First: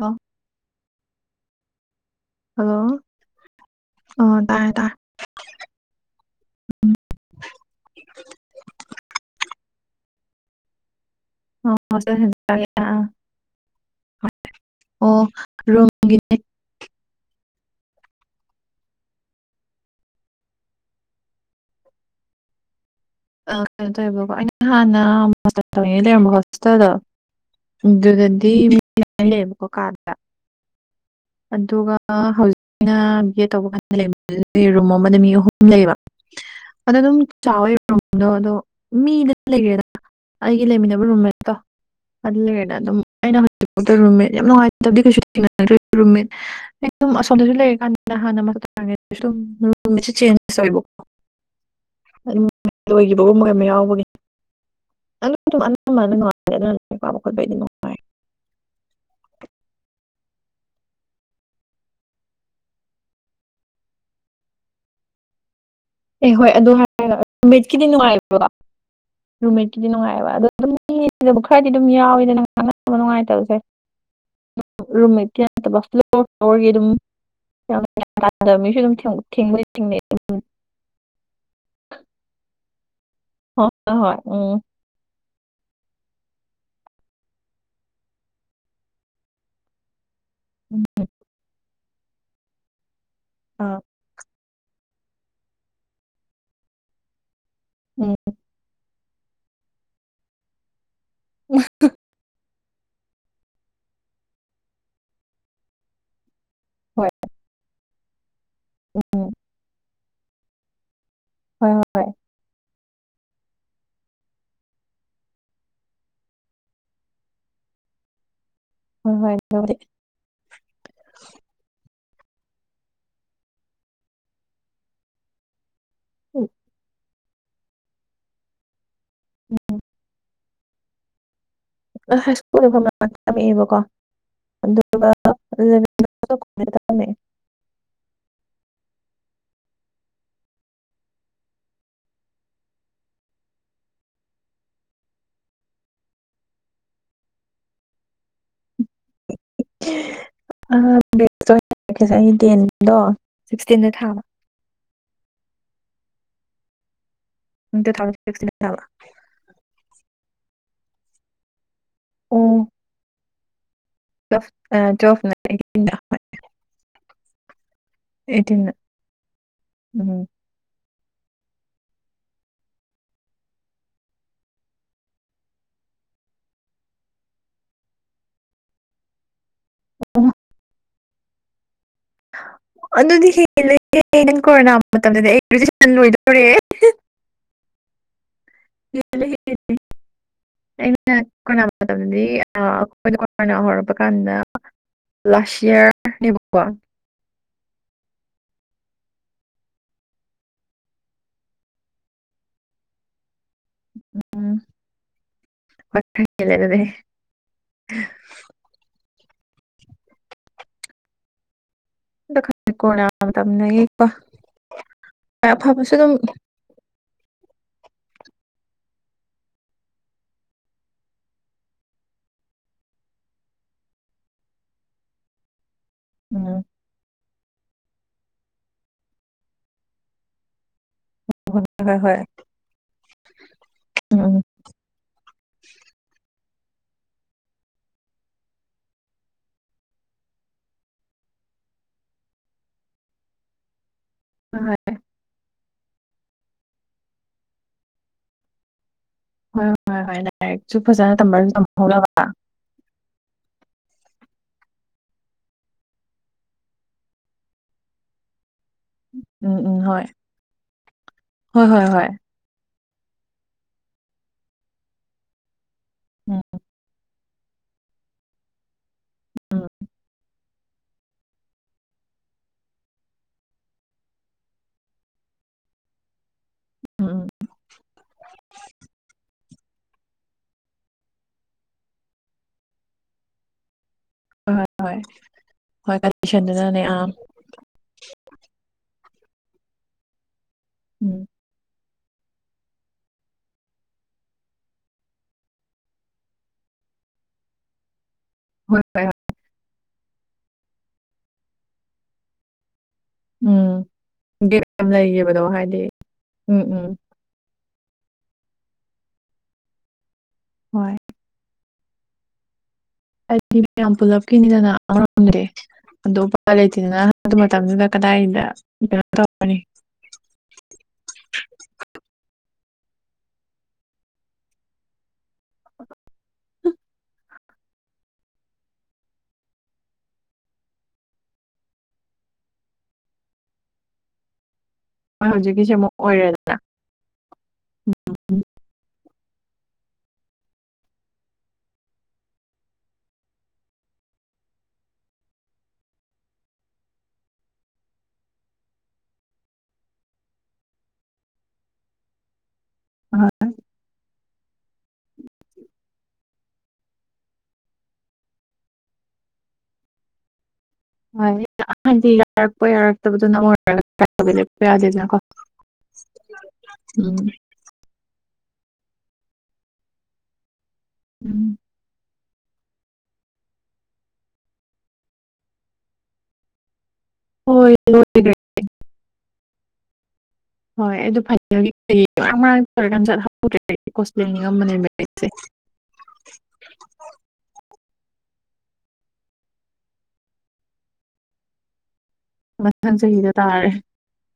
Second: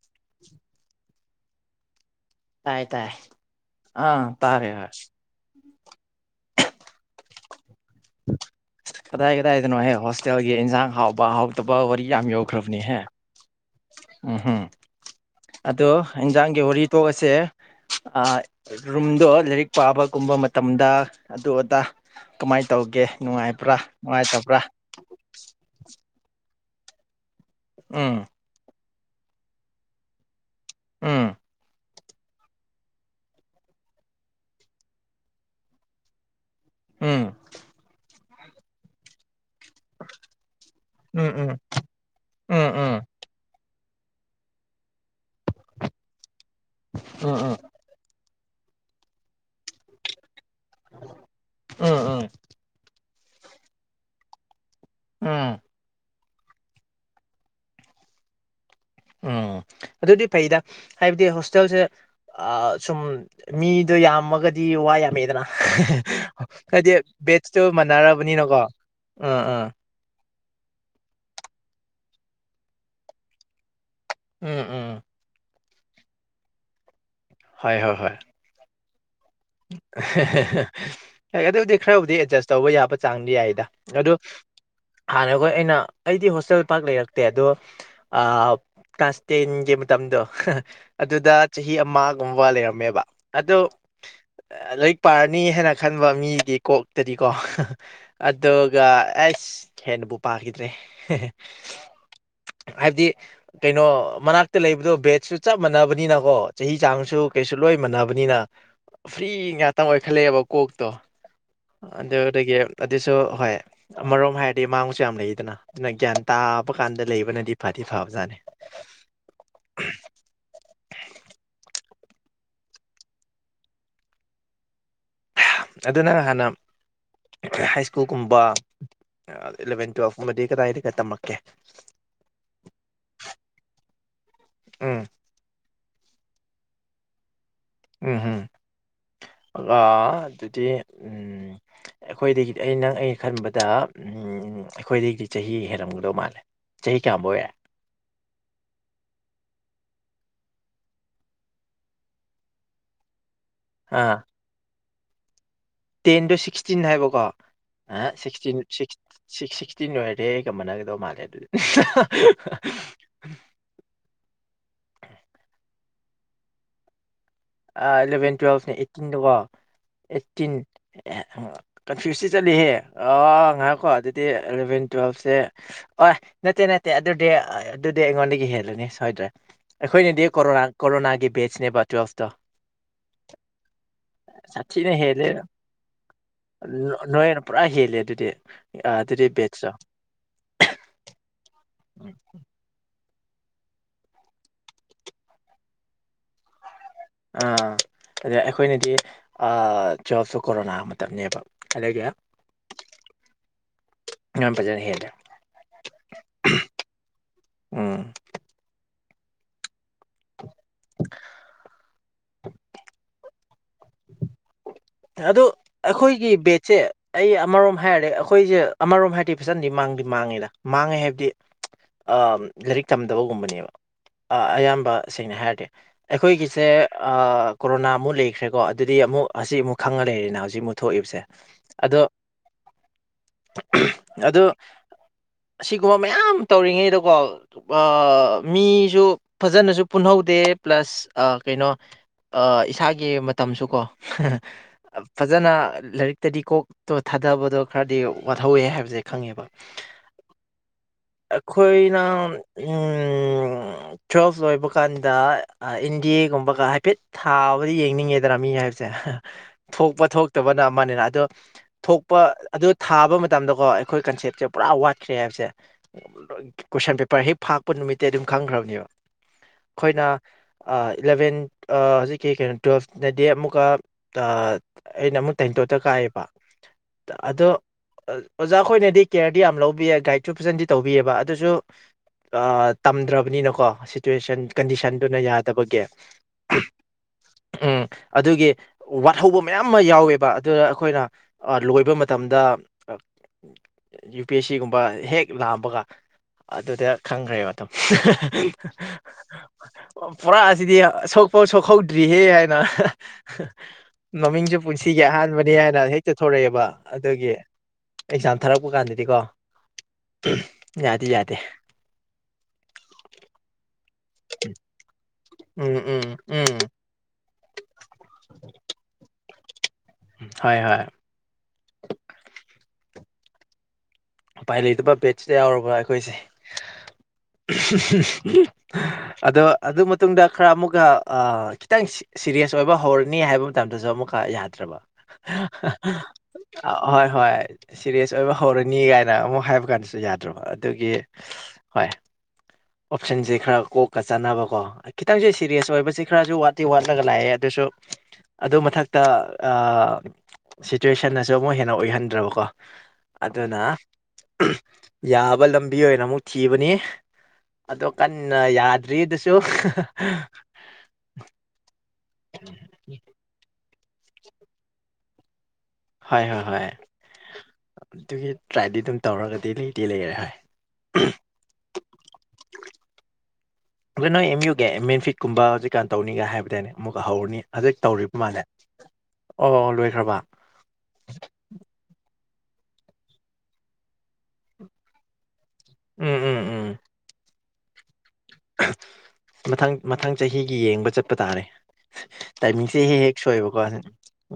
ꯑ ꯇꯥꯏ ꯇꯥꯏ ꯑꯥ ꯑ ꯇꯥꯔꯦ ꯇꯔꯦ ꯍ ꯇꯥꯔꯦ ꯑ ꯀꯗꯥꯏ ꯀꯗꯥꯏꯗꯅꯣꯍꯦ ꯍꯣꯁꯇꯦꯜꯒꯤ ꯏꯟꯁꯥꯡ ꯍꯥꯎꯕ ꯑ ꯍꯥꯎꯇꯕ ꯋꯥꯔꯤ ꯍꯣꯁꯇꯦꯜ ꯌꯥꯝ ꯁꯦꯟꯇꯔꯒꯤ ꯌꯧꯈ꯭ꯔꯕꯅꯤꯍꯦ ꯎꯝꯝ ꯑꯣ ꯑꯗꯣ ꯔꯨꯝꯒꯤꯅꯦ ꯏꯟꯖꯥꯡꯒꯤ ꯋꯥꯔꯤ ꯇꯣꯛ ꯑꯁꯦ ꯔꯨꯝꯗꯣ ꯂꯥꯏꯔꯤꯛ ꯄꯥꯕꯒꯨꯝꯕ ꯃꯇꯝꯗ ꯑꯗꯨ ꯑꯗꯥ ꯀꯃꯥꯏꯅ ꯇꯧꯒꯦ ꯅꯨꯡꯉꯥꯏꯕ꯭ꯔꯥ ꯀꯩꯅꯣ ꯇꯧꯋꯦꯕꯀꯣ ꯅꯨꯡꯉꯥꯏꯇꯕ꯭ꯔꯥ ꯑꯩꯅ ꯍꯥꯟꯅ ꯇꯉ ꯂꯩꯔꯝꯕꯣ ꯍꯣꯁꯄꯤꯇꯥꯗ ꯎꯝ ꯑꯗꯨꯗꯗꯤ ꯃꯤ ꯂꯩꯕꯀꯣ ꯀꯥ ꯎꯝ ꯑꯗꯨꯒ ꯍꯧꯖꯤꯛꯅ ꯕꯤ ꯑꯦ ꯇꯧꯕ ꯀꯥꯟꯗ ꯂꯩ ꯔꯨꯝ ꯑꯃꯗ ꯃꯤ ꯑꯍꯨꯝ ꯂꯩꯕ ꯑꯗꯣ ꯑꯗꯨꯝ ꯎꯝ ꯆꯥꯎꯋꯦꯗꯣ ꯑꯗꯣ ꯃꯤꯗ ꯂꯩꯦꯅ ꯑꯩꯒꯤ ꯂꯩꯃꯤꯟꯅꯕ ꯎꯝ ꯔꯨꯝꯃꯦꯠꯇꯣ ꯎꯝ ꯑꯗꯨ ꯂꯩꯒꯦꯗꯅ ꯑꯗꯨꯝ ꯎꯝ ꯑꯩꯅ ꯍꯧꯖꯤꯛꯥꯎ ꯔꯨꯝꯃꯤꯠ ꯌꯥꯝ ꯅꯨꯡꯉꯥꯏꯕꯗꯤ ꯀꯩꯁꯨ ꯊ ꯔꯨꯝꯃꯤꯠ ꯑꯩ ꯁꯨꯝ ꯎꯝ ꯑꯁꯣꯝꯗꯁꯨ ꯎꯝ ꯎꯝ ꯎꯝ ꯂꯩꯔ ꯀꯥꯟꯗ ꯍꯥꯟꯅꯥꯡꯉ ꯁꯨꯝ ꯆꯦꯟ ꯑꯣꯏꯕꯀꯣ ꯑꯥ ꯑꯥ ꯑꯣꯏꯣꯏꯈꯤꯕꯒꯨꯝ ꯀꯩꯅ ꯌꯥꯎꯕꯒꯅꯤ ꯎꯝ ꯄꯣ ꯎꯝ ꯑꯗꯨꯗꯤ ꯐꯩꯗ ꯍꯥꯏꯕꯗꯤ ꯍꯣꯁꯇꯦꯜꯁꯦ ꯁꯨꯝ ꯃꯤꯗꯣ ꯌꯥꯝꯃꯒꯗꯤ ꯋꯥ ꯌꯥꯝꯃꯦꯗꯅ ꯑꯦ ꯍꯣꯏ ꯑꯗꯨ ꯍꯥꯏꯗꯤ ꯍꯥꯏ ꯕꯦꯠꯁꯇꯨ ꯔꯃꯦꯠꯀꯤꯗꯤ ꯅꯨꯡꯉꯥꯏ ꯃꯥꯟꯅꯔꯕꯅꯤꯅꯀꯣ ꯑꯥ ꯑꯥ ꯔꯨꯝꯃꯦꯠꯀꯤꯗꯤ ꯅꯨꯡꯉꯥꯏꯑꯕ ꯑ ꯑꯗꯨꯝ ꯌꯦꯖꯕ ꯈꯔꯗꯤ ꯑꯗꯨꯝ ꯌꯥꯎꯋꯦꯗ ꯅꯪ ꯈꯪꯅꯗꯕ ꯅꯨꯡꯉꯥꯏꯇꯕꯁꯦ ꯎꯝ ꯎꯝ ꯔꯨꯝꯃꯤ ꯑꯔꯒꯤ ꯑꯗꯨ ꯃꯤꯁꯨ ꯑꯗꯨꯝ ꯊꯦꯡꯅ ꯍ ꯑꯗꯨꯕꯨꯗꯤ ꯈꯔꯕꯨꯗꯤ ꯑꯦꯗꯖꯁ ꯇꯧꯕ ꯌꯥꯕ ꯆꯥꯡꯗꯤ ꯌꯥꯏꯗ ꯍꯣꯏ ꯑꯗ ꯍꯣꯏ ꯎꯝ ꯍꯥꯟꯅꯈꯣꯏ ꯑꯩꯅ ꯑꯩꯗꯤ ꯍꯣꯁꯇꯦꯜ ꯄꯥꯛ ꯂꯩꯔꯛꯇꯦ ꯑꯗꯣ ꯑ ꯀꯥꯁꯇꯦꯟꯦ ꯃ ꯇꯝꯗꯨꯣ ꯑꯗꯨꯗ ꯆꯍꯤ ꯑꯃꯒꯨꯝꯕ ꯂꯩꯔꯝꯃꯦꯕ ꯑꯗꯣ ꯑꯥ ꯂꯥꯏꯔꯤꯛ ꯄꯥꯔꯅꯤ ꯍꯥꯏꯅ ꯈꯟꯕ ꯃꯤꯗꯤ ꯀꯣꯛꯇꯗꯤꯀꯣ ꯎꯝ ꯑꯗꯨꯒ ꯑꯩꯁ ꯍꯦꯟꯅꯕꯨ ꯄꯥꯈꯤꯗ꯭ꯔꯦ ꯍꯥꯏꯕꯗꯤ ꯀꯩꯅꯣ ꯃꯅꯥꯛꯇ ꯂꯩꯕꯗꯣ ꯕꯦꯠꯁꯨ ꯆꯞ ꯃꯥꯟꯅꯕꯅꯤꯅꯀꯣ ꯆꯍꯤ ꯍꯣꯏ ꯆꯥꯡꯁꯨ ꯀꯩꯁꯨ ꯂꯣꯏ ꯃꯟꯅꯕꯅꯤꯅ ꯐ꯭ꯔꯤ ꯉꯥꯛꯇꯪ ꯑꯣꯏꯈꯠꯂꯛꯑꯦꯕ ꯀꯣꯛꯇꯣ ꯍꯣꯏ ꯍꯣꯏ ꯑꯗꯦꯒ ꯑꯗꯨꯁꯨ ꯍꯣꯏ ꯑꯃꯔꯣꯝ ꯍꯥꯏꯔꯗꯤ ꯃꯥꯡꯕꯁꯨ ꯌꯥꯝ ꯂꯩꯗꯅ ꯑꯗꯨꯅ ꯒ꯭ꯌꯥꯟ ꯇꯥꯕ ꯀꯥꯟꯗ ꯂꯩꯕ ꯅꯗꯤ ꯐꯥꯗꯤ ꯐꯕꯥꯠꯅꯤ ꯍꯣꯏ ꯍꯣꯏ ꯑꯗꯨꯅ ꯍꯥꯟꯅ ꯍꯥꯏ ꯁ꯭ꯀꯨꯜꯒꯨꯝꯕ ꯏꯂꯚꯦꯟ ꯇꯨꯋꯦꯜꯐꯀꯨꯝꯕꯗꯤ ꯍꯥꯏꯅ ꯀ ꯃꯇꯝ ꯑ ꯁꯀꯨꯜ ꯃꯐꯝ ꯊꯝꯃꯛꯑꯦꯕꯀꯣ ꯎꯝ ꯑꯗꯨꯒ [unintelligible] ꯎꯝꯝ ꯑꯗꯨꯗꯤ ꯎꯝ ꯎ ꯑꯩꯈꯣꯏꯗꯒꯤꯗꯤ ꯑ ꯅꯪ ꯑꯩꯅ ꯈꯟꯕꯗ ꯎ ꯑꯩꯈꯣꯏꯗꯒꯤꯗꯤ ꯆꯍꯤ ꯍꯦꯜꯔꯝꯒꯗꯧ ꯃꯥꯜꯂꯦ ꯆꯍꯤ ꯀꯌꯥꯝꯕ ꯑꯣꯏꯔꯦ [unintelligible] ꯁꯤꯛꯁꯇꯤꯟꯗ ꯑꯥ ꯊꯥꯕ ꯇꯦꯟꯗꯣ ꯁꯤꯛꯁꯇꯤꯟ ꯍꯥꯏꯕꯀꯣ ꯇꯨ ꯊꯥꯎꯖꯟ ꯁꯤꯛꯁꯇꯤꯟ ꯍꯥꯏꯕ ꯁꯤꯛꯁ ꯁꯤꯛꯁꯇꯤꯟ ꯑꯣꯏꯔꯦ ꯑꯩꯒ ꯃꯥꯟꯅꯒꯗꯧ ꯃꯥꯜꯂꯦ ꯑꯣ ꯑꯗꯨꯗꯤ [unintelligible] ꯑꯦꯂꯚꯦꯟ ꯑꯩꯠꯇꯤꯟꯗ ꯇꯨꯋꯦꯜꯐꯅꯦ ꯑꯩꯠꯇꯤꯟꯗꯀꯣ ꯎꯝ ꯑꯩꯠꯇꯤꯟ ꯑꯦ ꯀꯟꯐ꯭ꯌꯨꯁꯇꯤ ꯆꯠꯂꯤꯍꯦ ꯑꯥꯎ ꯑ ꯉꯥꯏꯔꯀꯣ ꯑꯗꯨꯗꯤ ꯑꯦꯂꯚꯦꯟ ꯇꯨꯋꯦꯜꯞꯁꯦ ꯑ ꯅꯠꯇꯦ ꯅꯠꯇꯦ ꯑꯗꯨꯗꯤ ꯑꯗꯨꯗꯤ ꯑꯩꯉꯣꯟꯗꯒꯤ ꯍꯦꯜꯂꯨꯅꯤ ꯁꯣꯏꯗ꯭ꯔꯦ ꯑꯣ ꯑꯩꯈꯣꯏꯅꯗꯤ ꯀꯣꯔꯣꯅꯥ ꯀꯣꯔꯣꯅꯥꯒꯤ ꯕꯦꯠꯁꯅꯦꯕ ꯇꯨꯋꯦꯜ [unintelligible] ꯁꯥꯊꯤꯅ ꯍꯦꯜꯂꯦ ꯃꯇꯝꯗꯗꯤ ꯂꯣꯏꯗꯣꯔꯦꯍꯦ ꯅꯣꯏꯅ ꯄꯨꯔꯥ ꯍꯦꯜꯂꯦ ꯑꯗꯨꯗꯤ ꯑꯗꯨꯗꯤ ꯕꯦꯠꯁꯨꯣ [unintelligible] ꯑ ꯑꯩꯈꯣꯏꯅ ꯍꯧꯔꯛꯄ ꯀꯥꯟꯗ ꯂꯥꯁ ꯏꯌꯥꯔꯅꯦꯕꯀꯣ ꯑꯥ ꯑꯗ ꯑꯩꯈꯣꯏꯅꯗꯤ ꯇꯨꯋꯦꯜꯐꯇ ꯀꯣꯔꯣꯅꯥ ꯃꯇꯝꯅꯦꯕ ꯑꯗꯒꯤ [inaudible] ꯌꯥꯝ ꯎꯝ ꯐꯖꯅ ꯍꯦꯜꯂꯦ ꯎꯝ [unintelligible] [unintelligible] [unintelligible] ꯑꯐꯕꯁꯨ ꯑꯗꯨꯝ ꯆꯦ ꯑꯩ ꯑꯃꯔꯣꯝ ꯍꯥꯏꯔꯦ ꯑꯩꯈꯣꯏꯁꯦ ꯑꯃꯔꯣꯝ ꯍꯥꯏꯔꯗꯤ ꯐꯖꯅꯗꯤ ꯃꯥꯡꯗꯤ ꯃꯥꯡꯉꯦꯗ ꯃꯥꯡꯉꯦ ꯍꯥꯏꯕꯗꯤ ꯂꯥꯏꯔꯤꯛ ꯇꯝꯗꯕꯒꯨꯝꯕꯅꯦꯕ ꯑꯌꯥꯝꯕ ꯁꯦꯡꯅ ꯍꯥꯏꯔꯗꯤ ꯎꯝ ꯑꯩꯈꯣꯏꯒꯤꯁꯦ ꯀꯣꯔꯣꯅꯥ ꯑꯃꯨꯛ ꯂꯩꯈ꯭ꯔꯦꯀꯣ ꯑꯗꯨꯗꯤ ꯑꯃꯨꯛ ꯍꯧꯖꯤꯛ ꯑꯃꯨꯛ ꯈꯪꯉ ꯂꯩꯔꯦꯅ ꯍꯧꯖꯤꯛ ꯃꯨ ꯊꯣꯛꯏꯕꯁꯦ ꯍꯣꯏ ꯍꯣꯏ ꯑꯗꯣ ꯍꯣꯏ ꯎꯝ ꯎꯝ ꯑꯗꯨ ꯑꯁꯤꯒꯨꯝꯕ ꯃꯌꯥꯝ ꯇꯧꯔꯤꯉꯩꯗꯀꯣ ꯃꯤꯁꯨ ꯐꯖꯅꯁꯨ ꯄꯨꯟꯍꯧꯗꯦ ꯄ꯭ꯂꯁ ꯑ ꯀꯩꯅꯣ ꯏꯁꯥꯒꯤ ꯃꯇꯝꯁꯨ ꯀꯣ ꯍꯣꯏ ꯐꯖꯅ ꯂꯥꯏꯔꯤꯛꯇꯗꯤ ꯀꯣꯛꯇꯣ ꯊꯥꯗꯕꯗꯣ ꯈꯔꯗꯤ ꯋꯥꯍꯧꯋꯦ ꯍꯥꯏꯕꯁꯦ ꯈꯪꯉꯦꯕ ꯍꯣꯏ ꯍꯣꯏ ꯍꯣꯏ ꯂꯥꯏꯔꯤꯛꯁꯨ ꯐꯖꯅ ꯇꯝꯕꯁꯨ ꯑꯩꯈꯣꯏꯅ ꯇꯝꯍꯧꯅꯕ ꯎ ꯇꯨꯋꯦꯜꯐ ꯂꯣꯏꯕ ꯀꯥꯟꯗ ꯏꯟꯗꯤ ꯑꯦꯒꯨꯝꯕꯒ ꯍꯥꯏꯐꯦꯠ ꯊꯥꯕꯨꯗꯤ ꯌꯦꯡꯅꯤꯡꯉꯦꯗꯅꯥ ꯃꯤ ꯍꯥꯏꯕꯁꯦ ꯎꯝ ꯎꯝ ꯍꯣꯏ ꯊꯣꯛꯄ ꯊꯣꯛꯇꯕꯅ ꯑꯃꯅꯤꯅ ꯑꯗꯣ ꯍꯣꯏ ꯍꯣꯏ ꯍꯣꯏ ꯊꯣꯛꯄ ꯑꯗꯨ ꯊꯥꯕ ꯃꯇꯝꯗꯀꯣ ꯑꯩꯈꯣꯏ ꯀꯟꯁꯦꯞꯁꯦ ꯄꯨꯔꯥ ꯋꯥꯠꯈ꯭ꯔꯦ ꯍꯥꯏꯕꯁꯦ ꯎꯝ ꯀꯣꯏꯁꯟ ꯄꯦ ꯄꯔ ꯍꯦꯛ ꯐꯥꯛꯄ ꯅꯨꯃꯤꯠꯇꯤ ꯑꯗꯨꯝ ꯈꯪꯈ꯭ꯔꯕꯅꯦꯕ ꯎꯝ ꯎꯝ ꯑꯩꯈꯣꯏꯅ ꯏꯂꯕꯦꯟ ꯍꯧꯖꯤꯛꯀꯤ ꯀꯩꯅꯣ ꯇꯨꯋꯦꯜꯐꯅꯗꯤ ꯑꯃꯨꯛꯀ ꯑꯩꯅ ꯑꯃꯨꯛ ꯇꯩꯇꯣꯇ ꯀꯥꯏꯑꯦꯕ ꯎꯝ ꯑꯗꯣ ꯑꯣꯖꯥ ꯈꯣꯏꯅꯗꯤ ꯀꯦꯌꯔ ꯌꯥꯝ ꯂꯧꯕꯤ ꯒꯥꯏꯗꯁꯨ ꯐꯖꯅꯗꯤ ꯇꯧꯕꯤꯑꯕ ꯑꯗꯨꯁꯨ ꯇꯝꯗ꯭ꯔꯕꯅꯤꯅꯀꯣ ꯆꯨꯋꯦꯁꯟ ꯍꯣꯏ ꯍꯣꯏ ꯀꯟꯗꯤꯁꯟꯗꯨꯅ ꯌꯥꯗꯕꯒꯤ ꯍꯣꯏ ꯀꯟꯗꯤꯁꯟꯗꯨꯅꯅꯦ ꯑꯥ ꯎꯝ ꯑꯗꯨꯒꯤ ꯋꯥꯠꯍꯧꯕ ꯃꯌꯥꯝ ꯑꯃ ꯌꯥꯎꯋꯦꯕ ꯑꯗꯨꯗ ꯑꯩꯈꯣꯏꯅ ꯎꯝ ꯂꯣꯏꯕ ꯃꯇꯝꯗ ꯌꯨ ꯄꯤ ꯑꯦꯁ ꯁꯤꯒꯨꯝꯕ ꯍꯦꯛ ꯂꯥꯛꯑꯝꯕꯒ ꯑꯗꯨꯗ ꯈꯪꯈ꯭ꯔꯦ ꯃꯇꯝ ꯍꯣꯏ ꯍꯣꯏ ꯍꯣꯏ ꯄꯨꯔꯥ ꯑꯁꯤꯗꯤ ꯑꯁꯣꯛꯄꯥꯎ ꯁꯣꯛꯍꯧꯗ꯭ꯔꯤꯍꯦ ꯍꯥꯏꯅ ꯎꯝ ꯃꯃꯤꯡꯁꯨ ꯒꯦꯞ ꯌꯥꯝ ꯄꯨꯟꯁꯤꯒꯤ ꯂꯩꯈꯤꯕꯗꯣ ꯑꯍꯥꯟꯕꯅꯤ ꯍꯥꯏꯗꯤ ꯍꯥꯏꯅ ꯍꯦꯛꯇ ꯎꯝ ꯊꯣꯔꯛꯑꯦꯕ ꯎꯝ ꯑꯗꯨꯒꯤ ꯑꯦꯛꯖꯥꯝ ꯊꯥꯔꯛꯄ ꯀꯥꯟꯗꯗꯤꯀꯣ ꯍꯣꯏ ꯌꯥꯗꯤꯦ ꯌꯥꯗꯦ ꯃꯤ ꯌꯥꯝ ꯄꯨꯂꯞ ꯀꯅꯤꯗꯅ ꯎꯝ ꯎꯝ [unintelligible] ꯑꯗꯨ ꯎꯄꯥꯥꯏ ꯎꯝ ꯂꯩꯇꯦ ꯉꯔꯥꯡ ꯑꯗꯨ ꯃꯇꯝꯗꯨꯗ ꯀꯗꯥꯏꯗ ꯀꯩꯅꯣ ꯇꯧꯔꯅꯤ ꯍꯣꯏ ꯍꯣꯏ ꯎꯄꯥꯏ ꯂꯩꯇꯕ ꯕꯦꯠꯁꯇ ꯌꯥꯎꯔꯕ꯭ꯔ ꯑꯩꯈꯣꯏꯁꯦ ꯑꯗꯣ ꯑꯗꯨ ꯃꯇꯨꯡꯗ ꯈꯔ ꯑꯃꯨꯛꯀ ꯈꯤꯇꯪ ꯁꯤꯔꯤꯌꯁ ꯑꯣꯏꯕ ꯍꯧꯔꯅꯤ ꯍꯥꯏꯕ ꯃꯇꯝꯗꯁꯨ ꯑꯃꯨꯛꯀ ꯌꯥꯗ꯭ꯔꯕ ꯍꯣꯏ ꯍꯧꯖꯤꯛꯀꯤꯁꯦ ꯑꯃꯨꯛ ꯑꯣꯏꯔꯦꯗꯅ ꯑꯍꯣꯏ ꯍꯣꯏ ꯁꯤꯔꯤꯌꯁ ꯑꯣꯏꯕ ꯍꯧꯔꯅꯤ ꯀꯥꯏꯅ ꯑꯃꯨꯛ ꯍꯥꯏꯕ ꯀꯥꯟꯗꯁꯨ ꯌꯥꯗ꯭ꯔꯕ ꯑꯗꯨꯒꯤ ꯍꯣꯏ ꯑꯣꯞꯁꯟꯁꯦ ꯈꯔ ꯀꯣꯛꯀꯥ ꯆꯥꯟꯅꯕꯀꯣ ꯈꯤꯇꯪꯁꯦ ꯁꯤꯔꯤꯌꯁ ꯑꯣꯏꯕꯁꯤ ꯈꯔꯁꯨ ꯋꯥꯠꯇꯤ ꯋꯥꯠꯂꯒ ꯂꯥꯛꯑꯦ ꯑꯗꯨꯁꯨ ꯑꯗꯨ ꯃꯊꯛꯇ ꯑꯥ ꯁꯤꯆꯨꯋꯦꯁꯟꯅꯁꯨ ꯑꯃꯨꯛ ꯍꯦꯟꯅ ꯑꯣꯏꯍꯟꯗ꯭ꯔꯕꯀꯣ ꯑꯗꯨꯅ ꯌꯥꯕ ꯂꯝꯕꯤ ꯑꯣꯏꯅ ꯑꯃꯨꯛ ꯊꯤꯕꯅꯤ ꯑꯗꯣ ꯀꯟꯅ ꯌꯥꯗ꯭ꯔꯤꯗꯨꯁꯨ ꯍꯣꯏ ꯑꯍꯥꯟꯗꯤ ꯌꯥꯔꯛꯄ ꯌꯥꯔꯛꯇꯕꯗꯣ ꯅꯪ ꯑꯣꯏꯔꯒꯔꯄ ꯌꯥꯗꯦꯗꯅꯀꯣ ꯍꯣꯏ ꯍꯣꯏ ꯎꯝ ꯑꯗꯨꯒꯤ ꯇ꯭ꯔꯥꯏꯗꯤ ꯑꯗꯨꯝ ꯇꯧꯔꯒꯗꯤ ꯂꯩꯗꯤ ꯂꯩꯔꯦ ꯍꯣꯏ ꯎꯝ ꯑꯗꯣ ꯅꯣꯏ ꯑꯦꯝ ꯌꯨ ꯃꯦꯟꯐꯤꯠꯀꯨꯝꯕ ꯍꯧꯖꯤꯛꯀꯥꯟ ꯇꯧꯅꯤꯒ ꯍꯥꯏꯕꯗꯥꯏꯅꯦ ꯑꯃꯨꯛꯀ ꯍꯧꯔꯅꯤ ꯍꯣꯏ ꯍꯧꯖꯤꯛ ꯇꯧꯔꯤꯕ ꯂꯣꯏꯈ꯭ꯔꯦ ꯃꯥꯅꯦ ꯑꯣ ꯂꯣꯏꯈ꯭ꯔꯕ ꯍꯣꯏ ꯑꯗꯨ ꯐꯥꯏꯅꯦꯜꯒꯤ ꯀꯩꯒꯤ ꯃꯔꯥꯡ ꯃꯔꯥꯡ ꯇꯧꯔꯤꯀꯥꯟ ꯆꯠꯂꯧꯗꯔꯦ ꯏꯀꯣꯁ ꯌꯦꯡꯅꯤꯡꯉꯥꯝꯕꯅꯦ ꯎꯝ ꯎꯝ ꯎꯝ ꯃꯊꯪ ꯃꯊꯪ ꯆꯍꯤꯒꯤ ꯌꯦꯡꯕ ꯆꯠꯄ ꯇꯥꯔꯦ ꯇꯥꯏꯃꯤꯡꯁꯦ ꯃꯊꯪ ꯍꯦꯛ ꯍꯦꯛ ꯆꯍꯤꯗ ꯁꯣꯏꯕꯀꯣ ꯇꯥꯔꯦ ꯎꯝ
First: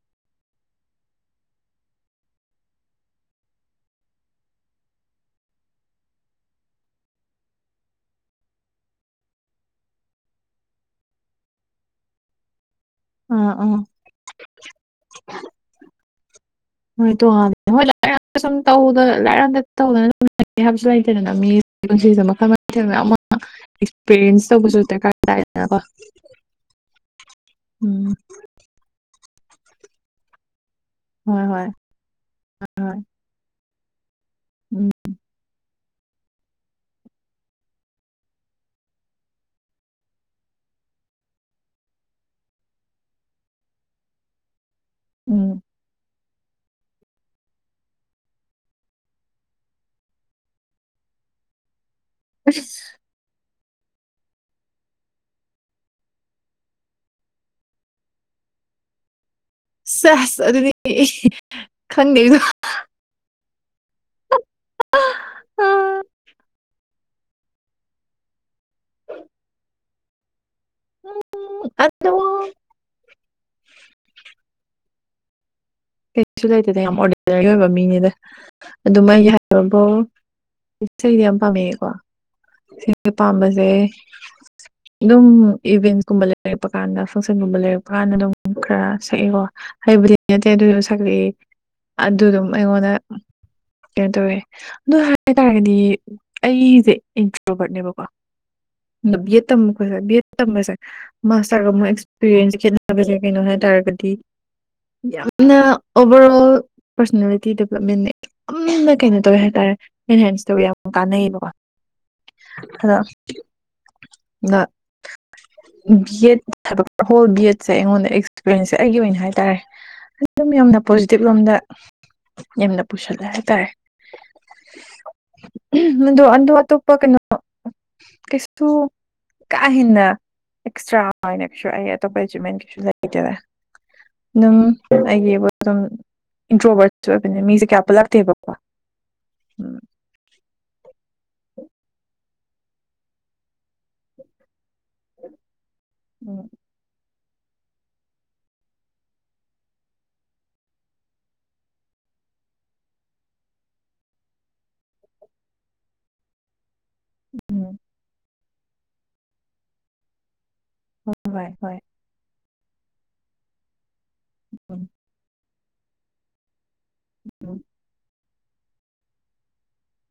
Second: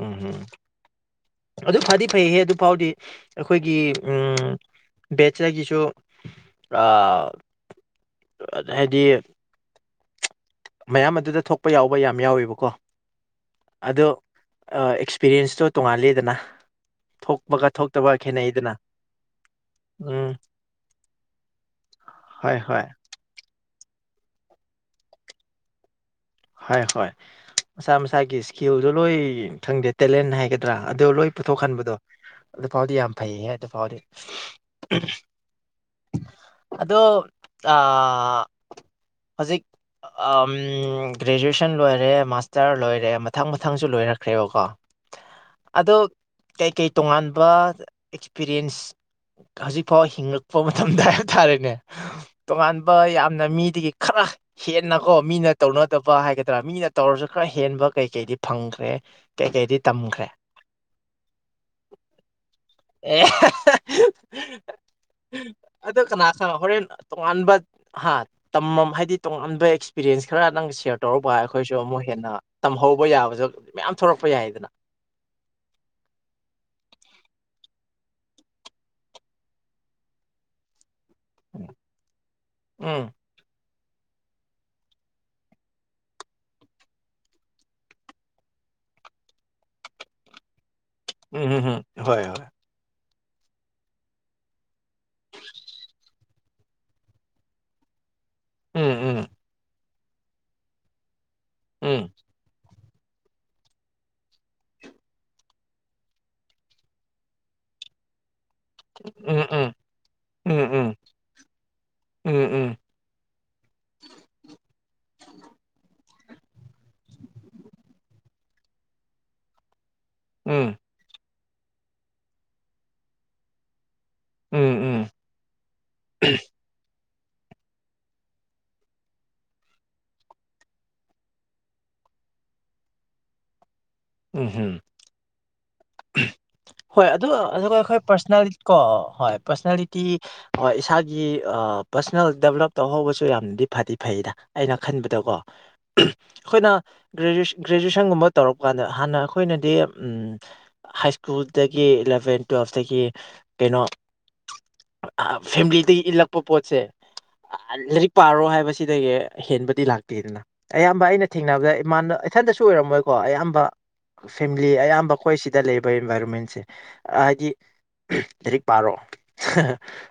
ꯎꯝ ꯑꯗꯨ ꯐꯗꯤ ꯐꯩꯍꯦ ꯑꯗꯨ ꯐꯥꯎꯗꯤ ꯑꯩꯈꯣꯏꯒꯤ ꯕꯦꯠꯆꯗꯒꯤꯁꯨ ꯑꯥ ꯍꯥꯏꯗꯤ ꯃꯌꯥꯝ ꯑꯗꯨꯗ ꯊꯣꯛꯄ ꯌꯥꯎꯕ ꯌꯥꯝ ꯌꯥꯎꯋꯦꯕꯀꯣ ꯑꯥ ꯑꯥ ꯑꯗꯣ ꯑꯦꯛꯁꯄꯤꯔꯤꯌꯦꯟꯁꯇꯣ ꯇꯣꯉꯥꯂꯦꯗꯅ ꯍꯣꯏ ꯊꯣꯛꯄꯒ ꯇꯣꯉꯥꯟꯂꯦ ꯍꯣꯏ ꯊꯣꯛꯇꯕ ꯂꯥꯏꯔꯤꯛ ꯁꯨꯝ ꯈꯦꯠꯅꯩꯗꯅ ꯇꯧꯗꯅ ꯂꯥꯏꯔꯤꯛ [unintelligible] ꯇꯧꯗꯧꯅꯦ ꯎꯝ ꯍꯥꯏꯕꯁꯨ ꯂꯩꯇꯦꯗꯅ ꯃꯤ ꯄꯨꯟꯁꯤꯖꯤꯗꯤ ꯃꯈꯜ ꯍꯣꯏ ꯍꯣꯏ ꯃꯊꯦꯜ ꯃꯌꯥꯝ ꯑꯦꯛꯁꯄꯤꯔꯤꯌꯦꯟꯁ ꯇꯧꯕꯁꯨ ꯗꯔꯀꯥꯔ ꯇꯥꯏꯗꯅꯀꯣ ꯍꯣꯏ ꯍꯣꯏ ꯃꯁꯥ ꯎꯝ ꯃꯁꯥꯒꯤ ꯏꯁꯀꯤꯜꯗꯣ ꯂꯣꯏ ꯈꯪꯗꯦ ꯇꯦꯂꯦꯟ ꯍꯥꯏꯒ ꯅꯠꯇ꯭ꯔꯥ ꯑꯗꯨ ꯂꯣꯏ ꯍꯣꯏ ꯍꯣꯏ ꯄꯨꯊꯣꯛꯍꯟꯕꯗꯣ ꯑꯗꯨꯐꯥꯎꯗꯤ ꯍꯣꯏ ꯌꯥꯝ ꯐꯩꯍꯦ ꯑꯗꯨ ꯐꯥꯎꯗꯤ ꯎꯝ ꯑꯗꯣ ꯑꯥ ꯍꯧꯖꯤꯛ ꯑꯥꯝ ꯒ꯭ꯔꯦꯖꯨꯑꯦꯁꯟ ꯂꯣꯏꯔꯦ ꯃꯥꯁꯇꯔ ꯂꯣꯏꯔꯦ ꯃꯊꯪ ꯃꯊꯪꯁꯨ ꯂꯣꯏꯔꯛꯈ꯭ꯔꯦꯕꯀꯣ ꯎꯝ ꯑꯗꯣ ꯀꯩꯀꯩ ꯇꯣꯉꯥꯟꯕ ꯑꯦꯛꯁꯄꯤꯔꯤꯌꯦꯟꯁ ꯍꯧꯖꯤꯛ ꯐꯥꯎ ꯍꯤꯡꯉꯛꯄ ꯃꯇꯝꯗ ꯍꯥꯏ ꯇꯥꯔꯦꯅꯦ ꯇꯣꯉꯥꯟꯕ ꯌꯥꯝꯅ ꯃꯤꯗꯒꯤ ꯈꯔ ꯍꯦꯟꯅꯀꯣ ꯃꯤꯅ ꯇꯧꯅ ꯐꯠꯇꯕ ꯍꯥꯏꯒꯗ꯭ꯔꯥ ꯃꯤꯅ ꯇꯧꯔꯁꯨ ꯈꯔ ꯍꯦꯟꯕ ꯀꯩ ꯀꯩꯗꯤ ꯐꯪꯈ꯭ꯔꯦ ꯀꯩꯀꯩꯗꯤ ꯇꯝꯈ꯭ꯔꯦ ꯁꯦꯁ ꯑꯗꯨꯗꯤ ꯈꯪꯉꯦꯗꯣ ꯑꯦ ꯑꯗꯨ ꯀꯅꯥ ꯀꯅꯥ ꯍꯣꯔꯦꯟ ꯇꯣꯉꯥꯟꯕ ꯍꯥ ꯇꯝꯃꯝ ꯍꯥꯏꯗꯤ ꯇꯣꯉꯥꯟꯕ ꯑꯦꯛꯁꯄꯤꯔꯌꯦꯟꯁ ꯈꯔ ꯅꯪ ꯀꯦꯌꯔ ꯇꯧꯔꯛꯄ ꯑꯩꯈꯣꯏꯁꯨ ꯑꯃꯨꯛ ꯑꯗꯣ ꯍꯦꯟꯅ ꯇꯝꯍꯧꯕ ꯌꯥꯕꯗꯣ ꯃꯌꯥꯝ ꯊꯣꯛꯂꯛꯄ ꯌꯥꯏꯗꯅ ꯀꯩꯁꯨ ꯂꯩꯇꯦꯅ ꯌꯥꯝ ꯑꯣꯔꯗꯤꯅꯔꯤ ꯑꯣꯏꯕ ꯃꯤꯅꯤꯗ ꯑꯗꯨ ꯃꯥꯏꯒꯤ ꯍꯥꯏꯕꯐꯥꯎ ꯏꯁꯩꯗꯤ ꯌꯥꯝ ꯄꯥꯝꯃꯦꯑꯀꯣ ꯎꯝ ꯏꯁꯩꯗ ꯄꯥꯝꯕꯁꯦ ꯑꯗꯨꯝ ꯏꯚꯦꯟꯁꯀꯨꯝꯕ ꯂꯩꯔꯛꯄ ꯀꯥꯟꯗ ꯐꯪꯁꯟꯒꯨꯝꯕ ꯂꯩꯔꯛꯄ ꯀꯥꯟꯗ ꯑꯗꯨꯝ ꯈꯔ ꯁꯛꯏꯀꯣ ꯍꯩꯕꯨꯗꯤ ꯅꯠꯇꯦ ꯑꯗꯨꯁꯨ ꯁꯛꯂꯛꯏ ꯎꯝ ꯎꯝ ꯎꯝ ꯍꯣꯏ ꯍꯣꯏ ꯑꯗꯨꯗꯨꯝ ꯑꯩꯉꯣꯟꯗ ꯀꯩꯅꯣ ꯇꯧꯋꯦ ꯑꯗꯨ ꯍꯥꯏ ꯇꯔꯒꯗꯤ ꯑꯩꯁꯦ ꯏꯟꯇ꯭ꯔꯣꯕꯔꯠꯅꯦꯕꯀꯣ ꯎꯝ ꯇꯔ ꯎꯝ ꯎꯝ ꯑꯦꯛꯟꯁ ꯒꯦ ꯅꯍꯣꯏ ꯇꯔꯒꯗꯤ ꯅ ꯑꯣꯚꯔ ꯑꯣꯜ ꯄꯔꯁꯅꯦꯂꯤꯇꯤ ꯗꯦꯕꯂꯞꯃꯦꯟꯟꯅꯦ ꯅ ꯀꯩꯅꯣ ꯇꯧꯋꯦ ꯎꯝ ꯎꯝ ꯍꯥꯏꯇꯥꯔꯦ ꯑꯦꯟꯍꯦꯟꯁ ꯇꯧꯋ ꯎꯝ ꯌꯥꯝ ꯎꯝ ꯀꯥꯟꯅꯩꯌꯦꯕꯀꯣ ꯎꯝ ꯎꯝ [inaudible] ꯕꯤ ꯑꯦꯗꯕ ꯍꯣꯜ ꯕꯤ ꯑꯦꯠꯁꯦ ꯑꯩꯉꯣꯟꯗ ꯑꯦꯛꯁꯄꯤꯔꯤꯦꯟꯁꯁꯦ ꯑꯩꯒꯤ ꯑꯣꯏꯅ ꯍꯥꯏ ꯇꯔꯦ ꯑꯗꯨꯝ ꯌꯥꯝꯅ ꯄꯣꯖꯤꯇꯤꯕ ꯂꯣꯝꯗ ꯌꯥꯝꯅ ꯄꯨꯁꯜꯂꯦ ꯍꯥꯏꯇꯥꯔꯦ ꯎꯝ ꯎꯝ ꯎꯝ ꯃꯗꯨ ꯑꯟꯗ ꯋꯥ ꯇ ꯎꯞꯄ ꯀ ꯀꯁꯁꯨ ꯀꯥ ꯍꯦꯟꯅ ꯑꯦꯛꯁꯇ꯭ꯔꯥꯅꯁꯨ ꯑꯩ ꯑꯇꯣꯞꯄ ꯑꯦꯆꯤꯞꯃꯦꯟ ꯀꯩꯁꯨ ꯂꯩꯇꯦꯅ ꯎꯝꯍꯝ ꯑꯗꯨꯝ ꯍꯣꯏ ꯏꯟꯇ꯭ꯔꯣꯕꯔꯠꯁꯨ ꯑꯗꯨ ꯑꯣꯏꯕꯅꯤꯅ ꯃꯤꯁꯦ ꯑꯗꯨꯒ ꯀꯌꯥ ꯑꯩꯈꯣꯏ ꯄꯨꯜꯂꯛꯇꯦꯕꯀꯣ ꯄꯔꯁꯅꯦ ꯀꯣ ꯍꯣꯏ ꯎꯝ ꯄꯔꯁꯅꯦꯂꯤꯇꯤ [inaudible] ꯑꯣ ꯏꯁꯥꯒꯤ ꯄꯔꯁꯣꯅꯦꯜ ꯗꯦꯕꯂꯞ ꯇꯧꯍꯧꯕꯁꯨ ꯌꯥꯝꯅꯗꯤ ꯐꯗꯤ ꯐꯩꯗ ꯑꯩꯅ ꯈꯟꯕꯗꯀꯣ ꯑꯩꯈꯣꯏꯅ ꯒ꯭ꯔꯦꯖꯨꯁꯟ ꯒ꯭ꯔꯦꯖꯨꯋꯦꯁꯟꯒꯨꯝꯕ ꯇꯧꯔꯛꯄ ꯀꯥꯟꯗ ꯍꯥꯟꯅ ꯑꯩꯈꯣꯏꯅꯗꯤ ꯎꯝ ꯍꯥꯏ ꯁ꯭ꯀꯨꯜꯗꯒꯤ ꯏꯂꯚꯦꯟ ꯇꯨꯋꯦꯜꯐꯇꯒꯤ ꯀꯩꯅꯣ ꯐꯦꯃꯤꯂꯤꯗꯒꯤ ꯏꯜꯂꯛꯄ ꯄꯣꯠꯁꯦ ꯎꯝ ꯂꯥꯏꯔꯤꯛ ꯄꯥꯔꯣ ꯍꯥꯏꯕꯁꯤꯗꯒꯤ ꯍꯦꯟꯕꯗꯤ ꯂꯥꯛꯇꯦꯗꯅ ꯑꯌꯥꯝꯕ ꯎꯝ ꯑꯩꯅ ꯍꯣꯏ ꯍꯣꯏ ꯊꯦꯡꯅꯕꯗ ꯍꯣꯏ ꯏꯃꯥꯟꯅ ꯏꯊꯟꯇꯁꯨ ꯑꯣꯏꯔꯝꯃꯣꯏꯀꯣ ꯑꯌꯥꯝꯕ ꯐꯦꯃꯤꯂꯤ ꯎꯝ ꯑꯌꯥꯝꯕ ꯑꯩꯈꯣꯏ ꯁꯤ ꯗ ꯂꯩꯕ ꯏꯟꯚꯥꯏꯔꯣꯟꯃꯦꯟꯁꯦ ꯍꯥꯏꯗꯤ ꯎꯝ ꯂꯥꯏꯔꯤꯛ ꯄꯥꯔꯣ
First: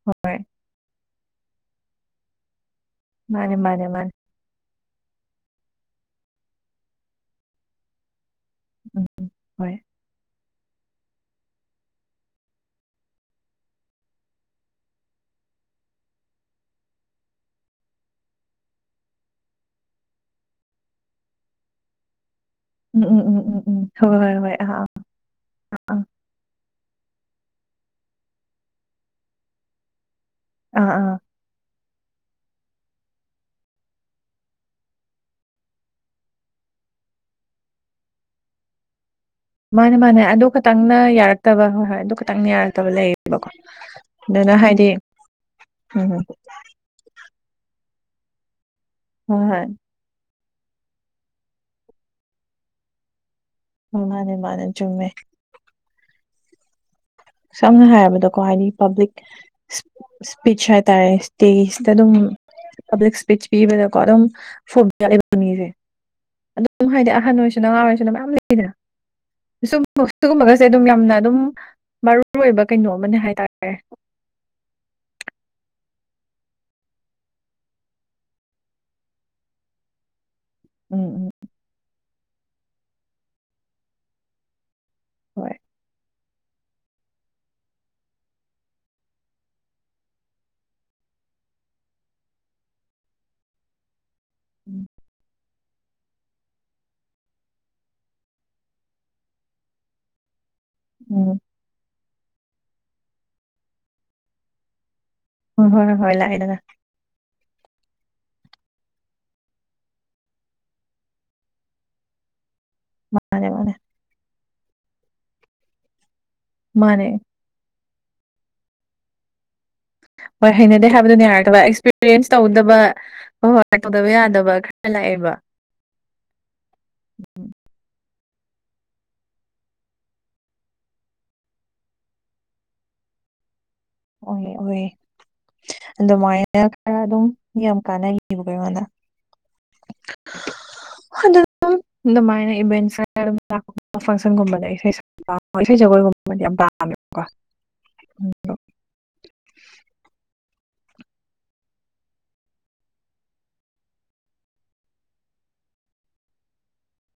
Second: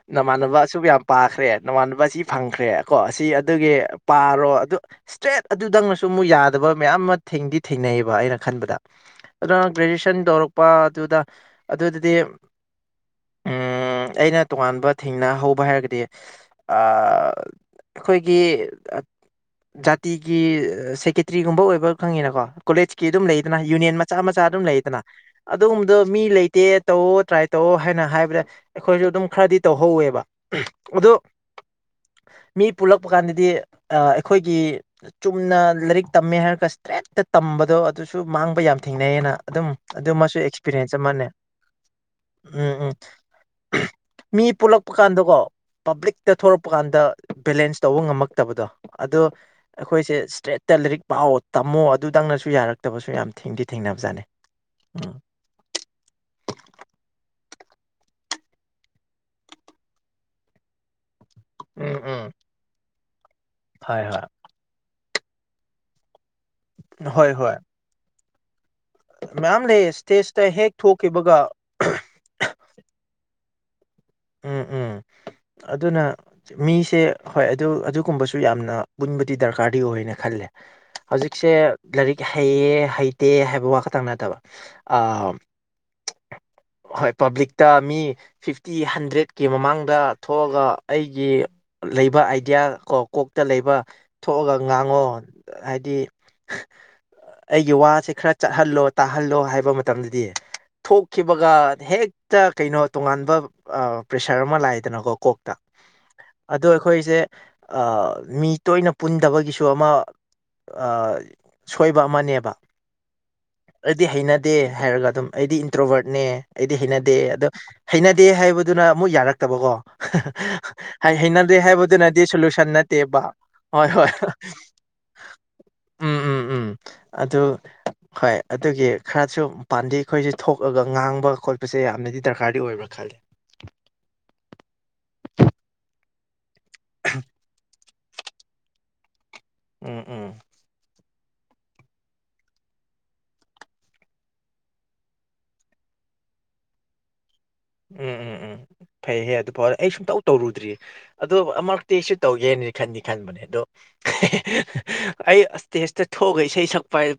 ꯍꯣꯏ ꯅꯃꯥꯟꯅꯕ ꯑꯁꯨ ꯌꯥꯝ ꯄꯥꯈ꯭ꯔꯦ ꯅꯃꯥꯟꯅꯕ ꯑꯁꯤ ꯐꯪꯈ꯭ꯔꯦ ꯀꯣ ꯁꯤ ꯃꯥꯅꯦ ꯑꯗꯨꯒꯤ ꯃꯥꯅꯦ ꯃꯥꯅꯦ ꯄꯥꯔꯣ ꯑꯗꯨ ꯏꯁꯇ꯭ꯔꯦꯠ ꯑꯗꯨꯗꯪꯅꯁꯨ ꯑꯃꯨꯛ ꯌꯥꯗꯕ ꯃꯌꯥꯝ ꯑꯃ ꯊꯦꯡꯗꯤ ꯊꯦꯡꯅꯩꯑꯕ ꯑꯩꯅ ꯈꯟꯕꯗ ꯎꯝ ꯑꯗꯨꯅ ꯍꯣꯏ ꯒ꯭ꯔꯦꯖꯨꯑꯌꯦꯁꯟ ꯇꯧꯔꯛꯄ ꯑꯗꯨꯗ ꯑꯗꯨꯗꯗꯤ ꯑꯩꯅ ꯇꯣꯉꯥꯟꯕ ꯊꯦꯡꯅ ꯍꯧꯕ ꯍꯥꯏꯔꯒꯗꯤ ꯑꯩꯈꯣꯏꯒꯤ ꯖꯥꯇꯤꯒꯤ ꯁꯦꯀꯦꯇ꯭ꯔꯤꯒꯨꯝꯕ ꯑꯣꯏꯕ ꯈꯪꯉꯤꯅꯀꯣ ꯀꯣꯂꯦꯖ ꯎꯝ ꯀꯤ ꯎꯝ ꯑꯗꯨꯝ ꯎꯝ ꯂꯩꯗꯅ ꯎꯝ ꯎꯝ ꯌꯨꯅꯤꯌꯟ ꯍꯣꯏ ꯃꯆꯥ ꯍꯣꯏ ꯃꯆꯥ ꯍꯣꯏ ꯑꯗꯨꯝ ꯑꯥ ꯑꯥ ꯂꯩꯗꯅ ꯑꯗꯨꯒꯨꯝꯕꯗꯣ ꯑꯥ ꯃꯤ ꯂꯩꯇꯦ ꯇꯧꯑꯣ ꯇ꯭ꯔꯥꯏ ꯇꯧꯑꯣ ꯍꯥꯏꯅ ꯍꯥꯏꯕꯗ ꯑꯩꯈꯣꯏꯁꯨ ꯑꯗꯨꯝ ꯈꯔꯗꯤ ꯇꯧꯍꯧꯋꯦꯕ ꯑꯥ ꯑꯗꯨ ꯑꯥ ꯃꯤ ꯄꯨꯜꯂꯛꯄ ꯀꯥꯟꯗꯗꯤ ꯑꯩꯈꯣꯏꯒꯤ ꯆꯨꯝꯅ ꯂꯥꯏꯔꯤꯛ ꯇꯝꯃꯦ ꯍꯥꯏꯔꯒ ꯏꯁꯇ꯭ꯔꯦꯠꯇ ꯇꯝꯕꯗꯣ ꯑꯗꯨꯁꯨ ꯃꯥꯡꯕ ꯌꯥꯝ ꯊꯦꯡꯅꯩꯑꯌꯦꯅ ꯑꯗꯨꯝ ꯃꯥꯅꯦ ꯑꯗꯨ ꯃꯥꯅꯦ ꯑꯃꯁꯁꯨ ꯑꯦꯛꯁꯄꯤꯔꯤꯌꯦꯟꯁ ꯈꯇꯪꯅ ꯑꯃꯅꯦ ꯌꯥꯔꯛꯇꯕ ꯍꯣꯏ ꯍꯣꯏ ꯑꯗꯨ ꯈꯇꯪꯅ ꯎꯝ ꯌꯥꯔꯛꯇꯕ ꯎꯝ ꯂꯩꯌꯦꯕꯀꯣ ꯃꯤ ꯑꯗꯨꯅ ꯍꯥꯏꯗꯤ ꯄꯨꯜꯂꯛꯄ ꯀꯥꯟꯗꯀꯣ ꯎꯝ ꯄꯕ꯭ꯂꯤꯛꯇ ꯊꯂꯛꯄ ꯀꯥꯟꯗ ꯕꯦꯂꯦꯟꯁ ꯇꯧꯕ ꯉꯝꯃꯛꯇꯕꯗꯣ ꯑꯗꯣ ꯍꯣꯏ ꯍꯣꯏ ꯑꯩꯈꯣꯏꯁꯦ ꯏꯁꯇ꯭ꯔꯦꯠ ꯂꯥꯏꯔꯤꯛ ꯄꯥꯎꯑꯣ ꯇꯝꯃꯣ ꯑꯗꯨꯗꯪꯅꯁꯨ ꯌꯥꯔꯛꯇꯕꯁꯨ ꯌꯥꯝ ꯊꯦꯡꯗꯤ ꯊꯦꯡꯅꯕꯖꯥꯠꯅꯦ ꯃꯥꯅꯦ ꯃꯥꯅꯦ ꯆꯨꯝꯃꯦ ꯎꯝ ꯁꯝꯅ ꯍꯥꯏꯔꯕꯗꯀꯣ ꯍꯥꯏꯗꯤ ꯄꯕ꯭ꯂꯤꯛ ꯏꯁ꯭ꯄꯤꯆ ꯍꯥꯏꯇꯥꯔꯦ ꯇ ꯏꯁꯇ ꯎꯝ ꯑꯗꯨꯝ ꯎꯝ ꯄꯕ꯭ꯂꯤꯛ ꯏꯁꯄꯤꯆ ꯄꯤꯕꯗꯀꯣ ꯍꯣꯏ ꯑꯗꯨꯝ ꯍꯣꯏ ꯃꯤꯁꯦ ꯑꯗꯨꯝ ꯍꯥꯏꯗꯤ ꯍꯣꯏ ꯑꯍꯟ ꯍꯣꯏ ꯑꯣꯏꯁꯤꯅ ꯑꯉꯥꯡ ꯑꯣꯏꯔꯤꯁꯤꯅ ꯃꯌꯥꯝ ꯂꯩ ꯁꯤꯗ ꯃꯌꯥꯝ ꯂꯩ ꯁꯨꯝ ꯏꯁꯇꯦꯖꯇ ꯁꯤꯒꯨꯝꯕꯒꯁꯦ ꯍꯦꯛ ꯑꯗꯨꯝ ꯌꯥꯝꯅ ꯊꯣꯛꯈꯤꯕꯒ ꯑꯗꯨꯝ ꯃꯔꯨ ꯑꯣꯏꯕ ꯀꯩꯅꯣ ꯑꯃꯅꯦ ꯍꯥꯏꯇꯥꯔꯦ ꯎꯝ ꯎꯝ [inaudible] ꯑꯗꯨꯅ ꯃꯤꯁꯦ ꯍꯣꯏ ꯑꯗꯨ ꯑꯗꯨꯒꯨꯝꯕꯁꯨ ꯌꯥꯝꯅ ꯄꯨꯟꯕꯗꯤ ꯗꯔꯀꯥꯔꯗꯤ ꯑꯣꯏꯌꯦꯅ ꯈꯜꯂꯦ ꯎꯝ ꯎꯝ ꯍꯧꯖꯤꯛꯁꯦ ꯂꯥꯏꯔꯤꯛ ꯍꯩꯌꯦ ꯍꯩꯇꯦ ꯍꯥꯏꯕ ꯋꯥ ꯈꯛꯇꯪ ꯅꯠꯇꯕ ꯍꯣꯏ ꯍꯣꯏ ꯄꯕ꯭ꯂꯤꯛꯇ ꯃꯤ ꯐꯤꯐꯇꯤ ꯍꯟ ꯗ꯭ꯔꯦꯠꯀꯤ ꯃꯃꯥꯡꯗ ꯊꯣꯛꯑꯒ ꯑꯩꯒꯤ ꯂꯩꯕ ꯑꯥꯏꯗꯤꯌꯥ ꯀꯣ ꯀꯣꯛꯇ ꯂꯩꯕ ꯊꯣꯛꯑꯒ ꯎꯝ ꯉꯥꯡꯉꯣ ꯍꯥꯏꯗꯤ ꯑꯩꯒꯤ ꯋꯥꯁꯦ ꯈꯔ ꯆꯠꯍꯜꯂꯣ ꯇꯥꯍꯜꯂꯣ ꯍꯥꯏꯕ ꯃꯇꯝꯗꯗꯤ ꯊꯣꯛꯈꯤꯕꯒ ꯍꯦꯛꯇ ꯀꯩꯅꯣ ꯇꯣꯉꯥꯟꯕ ꯄ꯭ꯔꯦꯁꯔ ꯑꯃ ꯂꯥꯛꯑꯗꯅꯀꯣ ꯀꯣꯛ ꯍꯣꯏ ꯍꯣꯏ ꯍꯣꯏ ꯍꯣꯏ ꯂꯥꯛꯦ ꯂꯥꯛꯦ ꯑꯩꯈꯣꯏꯁꯦ ꯃꯤ ꯇꯣꯏꯅ ꯄꯨꯟꯗꯕꯒꯤꯁꯨ ꯑꯃ ꯁꯣꯏꯕ ꯑꯃꯅꯦꯕ ꯃꯥꯅꯦ ꯃꯥꯅꯦ ꯑꯩꯗꯤ ꯍꯩꯅꯗꯦ ꯍꯥꯏꯔꯒ ꯑꯗꯨꯝ ꯑꯩꯗꯤ ꯏꯟꯇ꯭ꯔꯣꯚꯔꯠꯅꯦ ꯑꯩꯗꯤ ꯃꯥꯅꯦ ꯍꯩꯅꯗꯦ ꯑꯗꯣ ꯍꯩꯅꯗꯦ ꯍꯥꯏꯕꯗꯨꯅ ꯑꯃꯨꯛ ꯌꯥꯔꯛꯇꯕꯀꯣ ꯍꯣꯏ ꯍꯩꯅꯗꯦ ꯍꯩ ꯍꯥꯏꯕꯗꯨꯅꯤ ꯍꯩꯅꯗꯦ ꯍꯥꯏꯔꯛꯇꯕ ꯍꯥꯏꯕꯗꯨꯅꯗꯤ ꯑꯦꯛꯁꯄꯤꯔꯤꯌꯦꯟꯁ ꯁꯣꯂꯨꯁꯟ ꯇꯧꯗꯕ ꯅꯠꯇꯦꯕ ꯍꯣꯏ ꯍꯣꯏ ꯇꯧꯗꯕ ꯌꯥꯗꯕ ꯂꯥꯛꯑꯦꯕ ꯎꯝ ꯎꯝ ꯎꯝ ꯑꯗꯨ ꯍꯣꯏ ꯑꯗꯨꯒꯤ ꯈꯔꯁꯨ ꯄꯥꯝꯗꯦ ꯑꯩꯈꯣꯏꯁꯦ ꯊꯣꯛꯑꯒ ꯉꯥꯡꯕ ꯈꯣꯠꯄꯁꯦ ꯌꯥꯝꯅꯗꯤ ꯗꯔꯀꯥꯔꯗꯤ ꯑꯣꯏꯕ꯭ꯔꯥ ꯈꯜꯂꯤ ꯑꯣ ꯑꯣꯏꯦ ꯑꯗꯣ ꯃꯥꯥꯏ ꯈꯔ ꯑꯗꯨꯝ ꯌꯥꯝ ꯀꯥꯟꯅꯩꯕꯒꯉꯣꯟꯗ ꯎꯝ ꯎꯝ ꯑꯗꯨꯝ ꯑꯗꯨꯃꯥꯏꯅ ꯏꯚꯦꯟꯁ ꯑꯗꯨꯝ ꯂꯄ ꯐꯪꯁꯟꯒꯨꯝꯕꯗ ꯏꯁꯩ ꯁꯛ ꯏꯁꯩ ꯖꯒꯣꯏꯒꯨꯝꯗꯤ ꯌꯥꯝ ꯄꯥꯝꯃꯦꯕꯀꯣ ꯎꯝ ꯎꯝ ꯎꯝ ꯐꯩꯍꯌꯦ ꯑꯗꯨ ꯐꯥꯎꯔꯦ ꯑꯩ ꯁꯨꯡꯇꯧ ꯇꯧꯔꯨꯗ꯭ꯔꯤ ꯑꯗꯣ ꯑꯃꯛꯇꯤꯁꯨ ꯇꯧꯒꯦꯅꯗꯤ ꯈꯟꯗꯤ ꯈꯟꯕꯅꯦ ꯑꯗꯣ ꯑꯩ ꯑꯁꯇꯦ ꯑꯁꯇꯦ ꯊꯣꯛꯒꯁ ꯁꯛ ꯄꯥꯏ